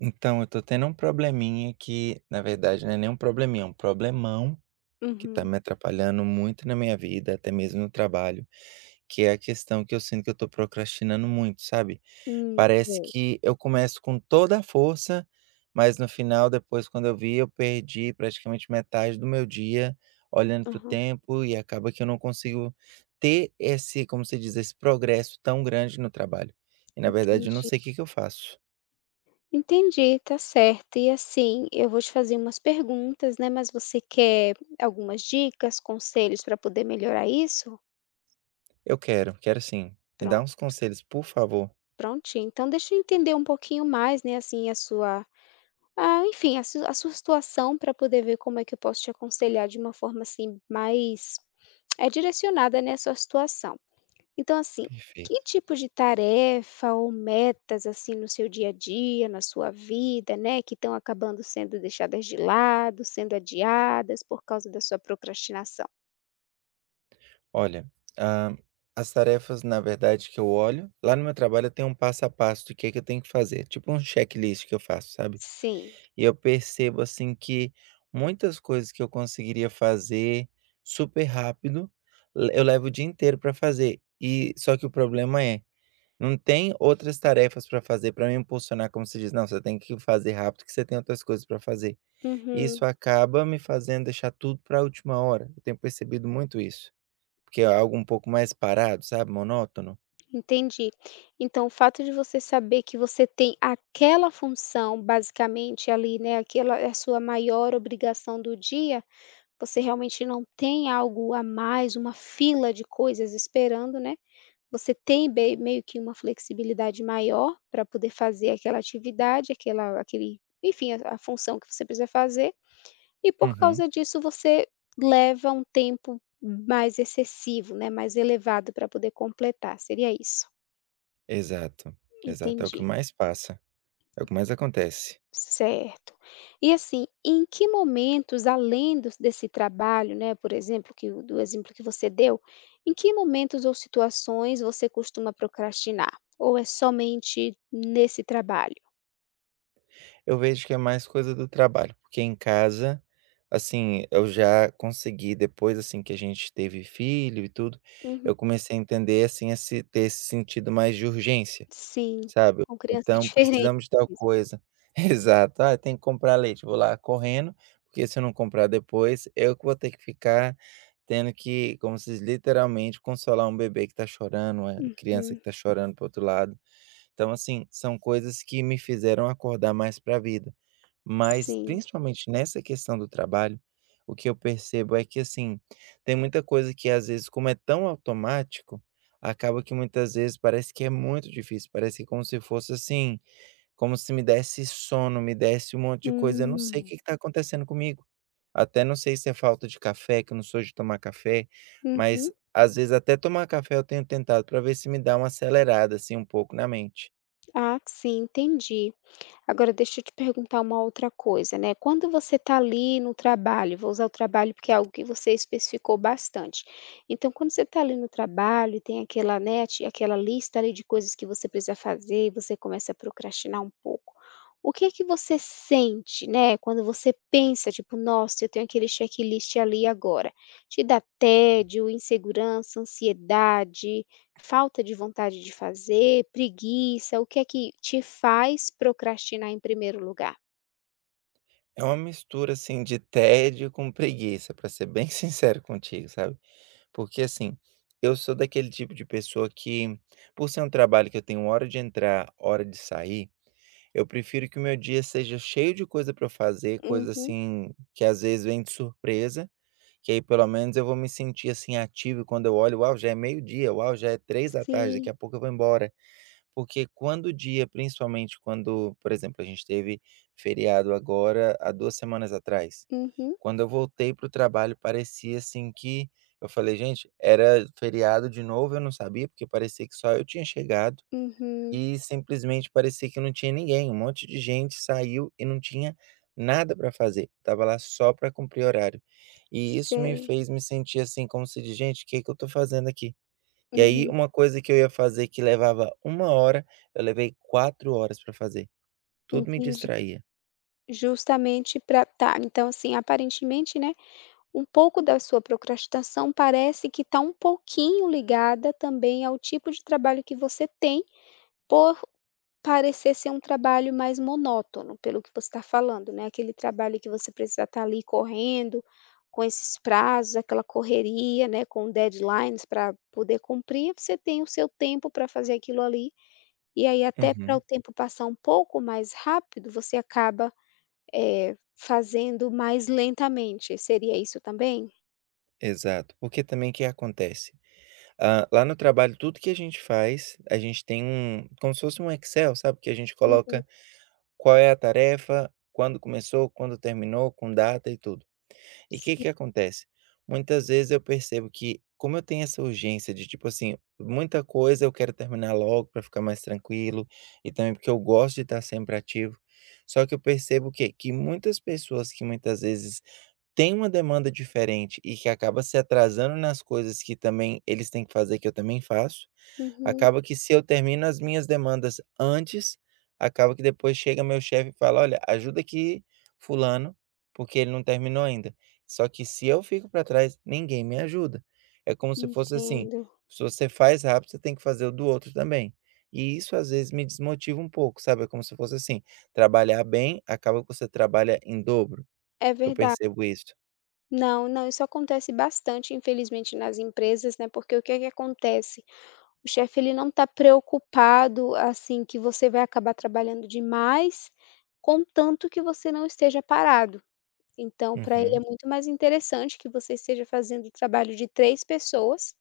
Então, eu tô tendo um probleminha que, na verdade, não é nem um probleminha, é um problemão que tá Uhum. me atrapalhando muito na minha vida, até mesmo no trabalho, que é a questão que eu sinto que eu tô procrastinando muito, sabe? Parece Sei. que eu começo com toda a força, mas no final, depois, quando eu vi, eu perdi praticamente metade do meu dia olhando pro Aham, tempo e acaba que eu não consigo ter esse, como se diz, esse progresso tão grande no trabalho. E, na verdade, eu não entendi. sei o que que eu faço. Entendi, tá certo. E, assim, eu vou te fazer umas perguntas, né, mas você quer algumas dicas, conselhos para poder melhorar isso? Eu quero, quero sim. Me dá uns Pronto, conselhos, por favor. prontinho. Então deixa eu entender um pouquinho mais, né, assim, a sua enfim, a sua situação para poder ver como é que eu posso te aconselhar de uma forma, assim, mais, direcionada, nessa sua situação. Então, assim, que Perfeito. tipo de tarefa ou metas, assim, no seu dia a dia, na sua vida, né, que estão acabando sendo deixadas de lado, sendo adiadas por causa da sua procrastinação? Olha, hã, as tarefas, na verdade, que eu olho lá no meu trabalho eu tenho um passo a passo do que é que eu tenho que fazer, tipo um checklist que eu faço, sabe. Sim. E eu percebo, assim, que muitas coisas que eu conseguiria fazer super rápido, le eu levo o dia inteiro para fazer. E só que o problema é, não tem outras tarefas para fazer para me impulsionar, como se diz: "Não, você tem que fazer rápido que você tem outras coisas para fazer". Uhum, Isso acaba me fazendo deixar tudo para a última hora. Eu tenho percebido muito isso, porque é algo um pouco mais parado, sabe, monótono. entendi. Então, o fato de você saber que você tem aquela função, basicamente, ali, né, aquela é a sua maior obrigação do dia, você realmente não tem algo a mais, uma fila de coisas esperando, né? Você tem bem meio que uma flexibilidade maior para poder fazer aquela atividade, aquela aquele enfim, a função que você precisa fazer, e por Uhum. causa disso você leva um tempo mais excessivo, né, mais elevado para poder completar, seria isso? Exato, exato, é o que Entendi. mais passa, é o que mais acontece. Certo. E assim, em que momentos, além dos desse trabalho, né, por exemplo, que o do exemplo que você deu, em que momentos ou situações você costuma procrastinar? Ou é somente nesse trabalho? Eu vejo que é mais coisa do trabalho, porque em casa, assim, eu já consegui depois, assim, que a gente teve filho e tudo, Uhum. eu comecei a entender, assim, esse ter esse sentido mais de urgência. Sim, Sabe, com criança é então diferente. precisamos de tal coisa. Exato. "Ah, tem que comprar leite", vou lá correndo, porque se eu não comprar depois, eu que vou ter que ficar tendo que, como se diz, literalmente consolar um bebê que tá chorando, uma criança Uhum. que tá chorando para outro lado. Então, assim, são coisas que me fizeram acordar mais para a vida. Mas, Sim. principalmente nessa questão do trabalho, o que eu percebo é que, assim, tem muita coisa que às vezes, como é tão automático, acaba que muitas vezes parece que é muito difícil, parece que como se fosse assim, como se me desse sono, me desse um monte de coisa, eu não sei o Hum. que está acontecendo comigo. Até não sei se é falta de café, que eu não sou de tomar café, Uhum. mas às vezes até tomar café eu tenho tentado para ver se me dá uma acelerada assim um pouco na mente. Ah, sim, entendi. Agora deixa eu te perguntar uma outra coisa, né, quando você tá ali no trabalho, vou usar o trabalho porque é algo que você especificou bastante. Então quando você tá ali no trabalho e tem aquela, né, ti aquela lista ali de coisas que você precisa fazer e você começa a procrastinar um pouco, o que é que você sente, né, quando você pensa tipo: "Nossa, eu tenho aquele checklist ali agora". Te dá tédio, insegurança, ansiedade? Falta de vontade de fazer, preguiça, o que é que te faz procrastinar em primeiro lugar? É uma mistura, assim, de tédio com preguiça, pra ser bem sincero contigo, sabe. Porque, assim, eu sou daquele tipo de pessoa que, por ser um trabalho que eu tenho hora de entrar, hora de sair, eu prefiro que o meu dia seja cheio de coisa pra eu fazer, coisa, Uhum, assim, que às vezes vem de surpresa, que aí pelo menos eu vou me sentir, assim, ativo e quando eu olho: "Uau, já é meio-dia, uau, já é 3 da tarde, daqui sim. a pouco eu vou embora". Porque quando o dia principalmente quando, por exemplo, a gente teve feriado agora há 2 semanas atrás. Uhum, Quando eu voltei para o trabalho, parecia assim que eu falei: "Gente, era feriado de novo", eu não sabia, porque parecia que só eu tinha chegado uhum. e simplesmente parecia que não tinha ninguém, um monte de gente saiu e não tinha nada para fazer, tava lá só para cumprir horário. E isso me Sei. fez me sentir assim como se diz: "Gente, o que que eu tô fazendo aqui?" E aí, Uhum, uma coisa que eu ia fazer que levava uma hora, eu levei 4 horas para fazer. Tudo me entendi. distraía. Justamente para tá, então assim, aparentemente, né, um pouco da sua procrastinação parece que está um pouquinho ligada também ao tipo de trabalho que você tem por parecer ser um trabalho mais monótono, pelo que você está falando, né, aquele trabalho que você precisa estar ali correndo, com esses prazos, aquela correria, né, com deadlines para poder cumprir, você tem o seu tempo para fazer aquilo ali, e aí até para o Uhum. tempo passar um pouco mais rápido, você acaba, fazendo mais lentamente, seria isso também? Exato. Porque também o que acontece? Ah, lá no trabalho, tudo que a gente faz, a gente tem um como se fosse um Excel, sabe, que a gente Uhum. coloca qual é a tarefa, quando começou, quando terminou, com data e tudo. E o que Sim, que acontece? Muitas vezes eu percebo que, como eu tenho essa urgência de, tipo assim, muita coisa eu quero terminar logo para ficar mais tranquilo, e também porque eu gosto de estar sempre ativo, só que eu percebo que muitas pessoas que muitas vezes têm uma demanda diferente e que acaba se atrasando nas coisas que também eles têm que fazer, que eu também faço. uhum, Acaba que se eu termino as minhas demandas antes, acaba que depois chega meu chefe e fala: "Olha, ajuda aqui fulano, porque ele não terminou ainda". Só que se eu fico para trás, ninguém me ajuda. É como se fosse assim: entendo. se você faz rápido, você tem que fazer o do outro também. E isso às vezes me desmotiva um pouco, sabe? É como se fosse assim: trabalhar bem, acaba que você trabalha em dobro. É Eu verdade. percebo isso. Não, não, isso acontece bastante, infelizmente, nas empresas, né, porque o que é que acontece? O chefe ele não tá preocupado, assim, que você vai acabar trabalhando demais, contanto que você não esteja parado. Então, para ele é Uhum, muito mais interessante que você esteja fazendo o trabalho de 3 pessoas,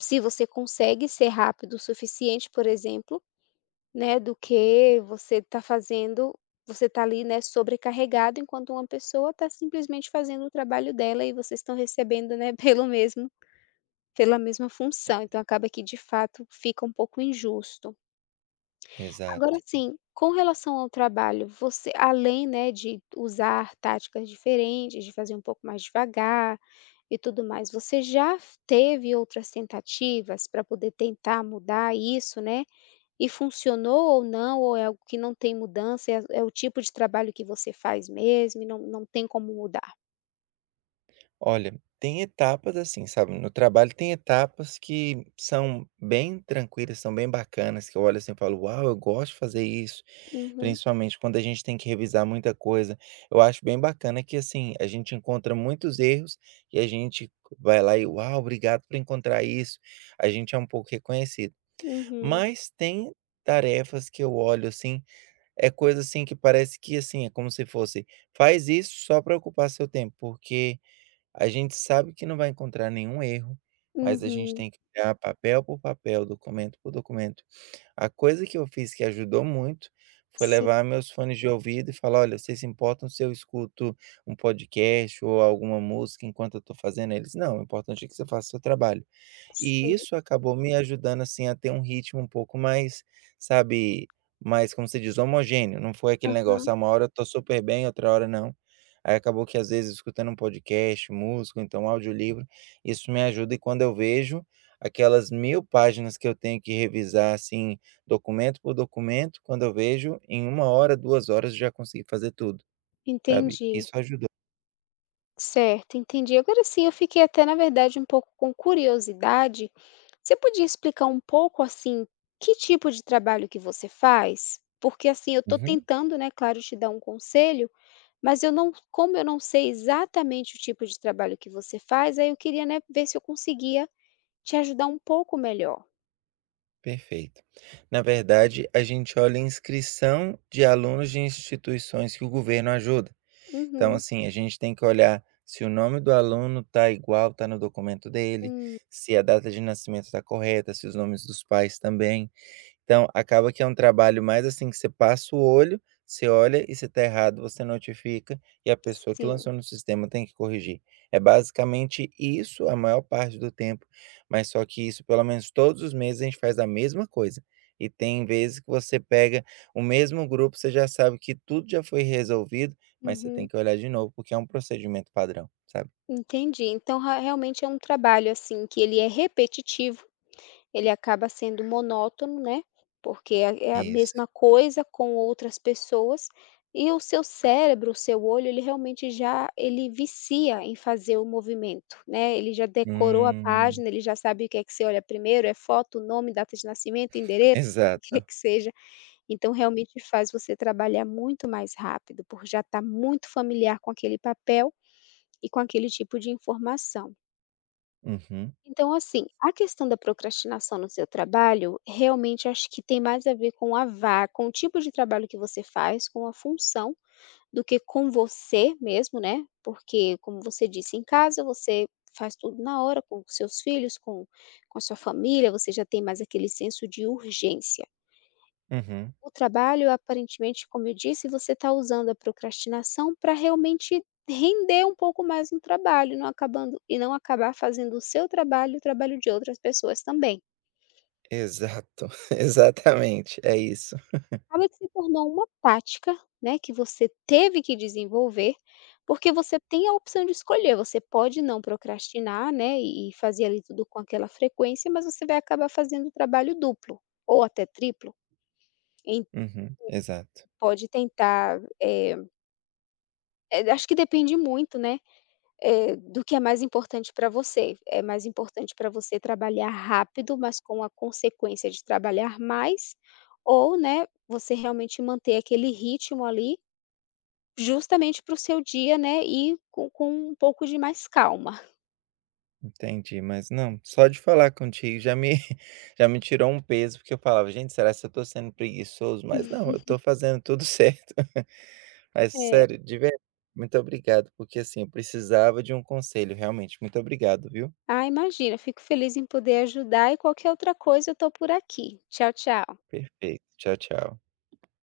se você consegue ser rápido o suficiente, por exemplo, né, do que você está fazendo você está ali, né, sobrecarregado, enquanto uma pessoa está simplesmente fazendo o trabalho dela e vocês estão recebendo, né, pelo mesmo pela mesma função, então acaba que de fato fica um pouco injusto. Agora exato. sim, com relação ao trabalho, você além, né, de usar táticas diferentes, de fazer um pouco mais devagar e tudo mais, você já teve outras tentativas para poder tentar mudar isso, né? E funcionou ou não, ou é algo que não tem mudança, é o tipo de trabalho que você faz mesmo e não tem como mudar? Olha, tem etapas assim, sabe, no trabalho tem etapas que são bem tranquilas, são bem bacanas, que eu olho assim e falo: "Uau, eu gosto de fazer isso", Uhum, principalmente quando a gente tem que revisar muita coisa. Eu acho bem bacana que, assim, a gente encontra muitos erros e a gente vai lá e: "Uau, obrigado por encontrar isso", a gente é um pouco reconhecido. uhum, Mas tem tarefas que eu olho assim, é coisa assim que parece que, assim, é como se fosse: "Faz isso só para ocupar seu tempo", porque a gente sabe que não vai encontrar nenhum erro, mas a gente uhum. tem que olhar papel por papel, documento por documento. A coisa que eu fiz que ajudou muito foi Sim, levar meus fones de ouvido e falar: "Olha, vocês se importam se eu escuto um podcast ou alguma música enquanto eu estou fazendo?" Eles: "Não, o importante é que você faça o seu trabalho". E sim. isso acabou me ajudando, assim, a ter um ritmo um pouco mais, sabe, mais, como se diz, homogêneo, não foi aquele negócio, Aham. ah, uma hora eu tô super bem, outra hora não. Aí acabou que às vezes escutando um podcast, música, ou então audiolivro, isso me ajuda e quando eu vejo aquelas 1000 páginas que eu tenho que revisar, assim, documento por documento, quando eu vejo em uma hora, 2 horas eu já consegui fazer tudo, sabe. Entendi. Isso ajudou. Certo, entendi. Agora sim, eu fiquei até, na verdade, um pouco com curiosidade. Você podia explicar um pouco, assim, que tipo de trabalho que você faz? Porque, assim, eu estou Uhum. tentando, né, claro, te dar um conselho, mas eu não como eu não sei exatamente o tipo de trabalho que você faz, aí eu queria, né, ver se eu conseguia te ajudar um pouco melhor. Perfeito. Na verdade, a gente olha a inscrição de alunos de instituições que o governo ajuda. Então, Uhum. assim, a gente tem que olhar se o nome do aluno está igual, está no documento dele, Hum, se a data de nascimento está correta, se os nomes dos pais também. Então, acaba que é um trabalho mais assim que você passa o olho, você olha e se tá errado, você notifica e a pessoa que sim. lançou no sistema tem que corrigir. É basicamente isso a maior parte do tempo, mas só que isso pelo menos todos os meses a gente faz a mesma coisa. E tem vezes que você pega o mesmo grupo, você já sabe que tudo já foi resolvido, mas você tem Uhum. que olhar de novo, porque é um procedimento padrão, sabe? Entendi. Então ra realmente é um trabalho, assim, que ele é repetitivo. Ele acaba sendo monótono, né, porque é a Isso. mesma coisa com outras pessoas, e o seu cérebro, o seu olho, ele realmente já ele vicia em fazer o movimento, né, ele já decorou a Hum, página, ele já sabe o que é que você olha primeiro, é foto, nome, data de nascimento, endereço, o que é exato. que seja. Então realmente faz você trabalhar muito mais rápido, por já estar muito familiar com aquele papel e com aquele tipo de informação. Uhum, Então, assim, a questão da procrastinação no seu trabalho, realmente acho que tem mais a ver com a va com o tipo de trabalho que você faz, com a função, do que com você mesmo, né, porque, como você disse, em casa você faz tudo na hora, com seus filhos, com a sua família, você já tem mais aquele senso de urgência. uhum. O trabalho, aparentemente, como eu disse, você está usando a procrastinação para realmente render um pouco mais no trabalho, não acabando e não acabar fazendo o seu trabalho e o trabalho de outras pessoas também. Exato, exatamente, é isso. Acaba que se tornou uma tática, né, que você teve que desenvolver, porque você tem a opção de escolher, você pode não procrastinar, né, e fazer ali tudo com aquela frequência, mas você vai acabar fazendo o trabalho duplo ou até triplo. En Uhum, exato, pode tentar, acho que depende muito, né, do que é mais importante para você. É mais importante para você trabalhar rápido, mas com a consequência de trabalhar mais, ou, né, você realmente manter aquele ritmo ali, justamente para o seu dia, né, e com um pouco de mais calma. entendi. Mas não, só de falar contigo já me já me tirou um peso, porque eu falava: "Gente, será que eu tô sendo preguiçoso?" Mas não, eu tô fazendo tudo certo. Mas É. sério, de verdade. Muito obrigado, porque assim, eu precisava de um conselho realmente. Muito obrigado, viu. Ah, imagina, fico feliz em poder ajudar e qualquer outra coisa eu estou por aqui. Tchau, tchau. Perfeito. Tchau, tchau.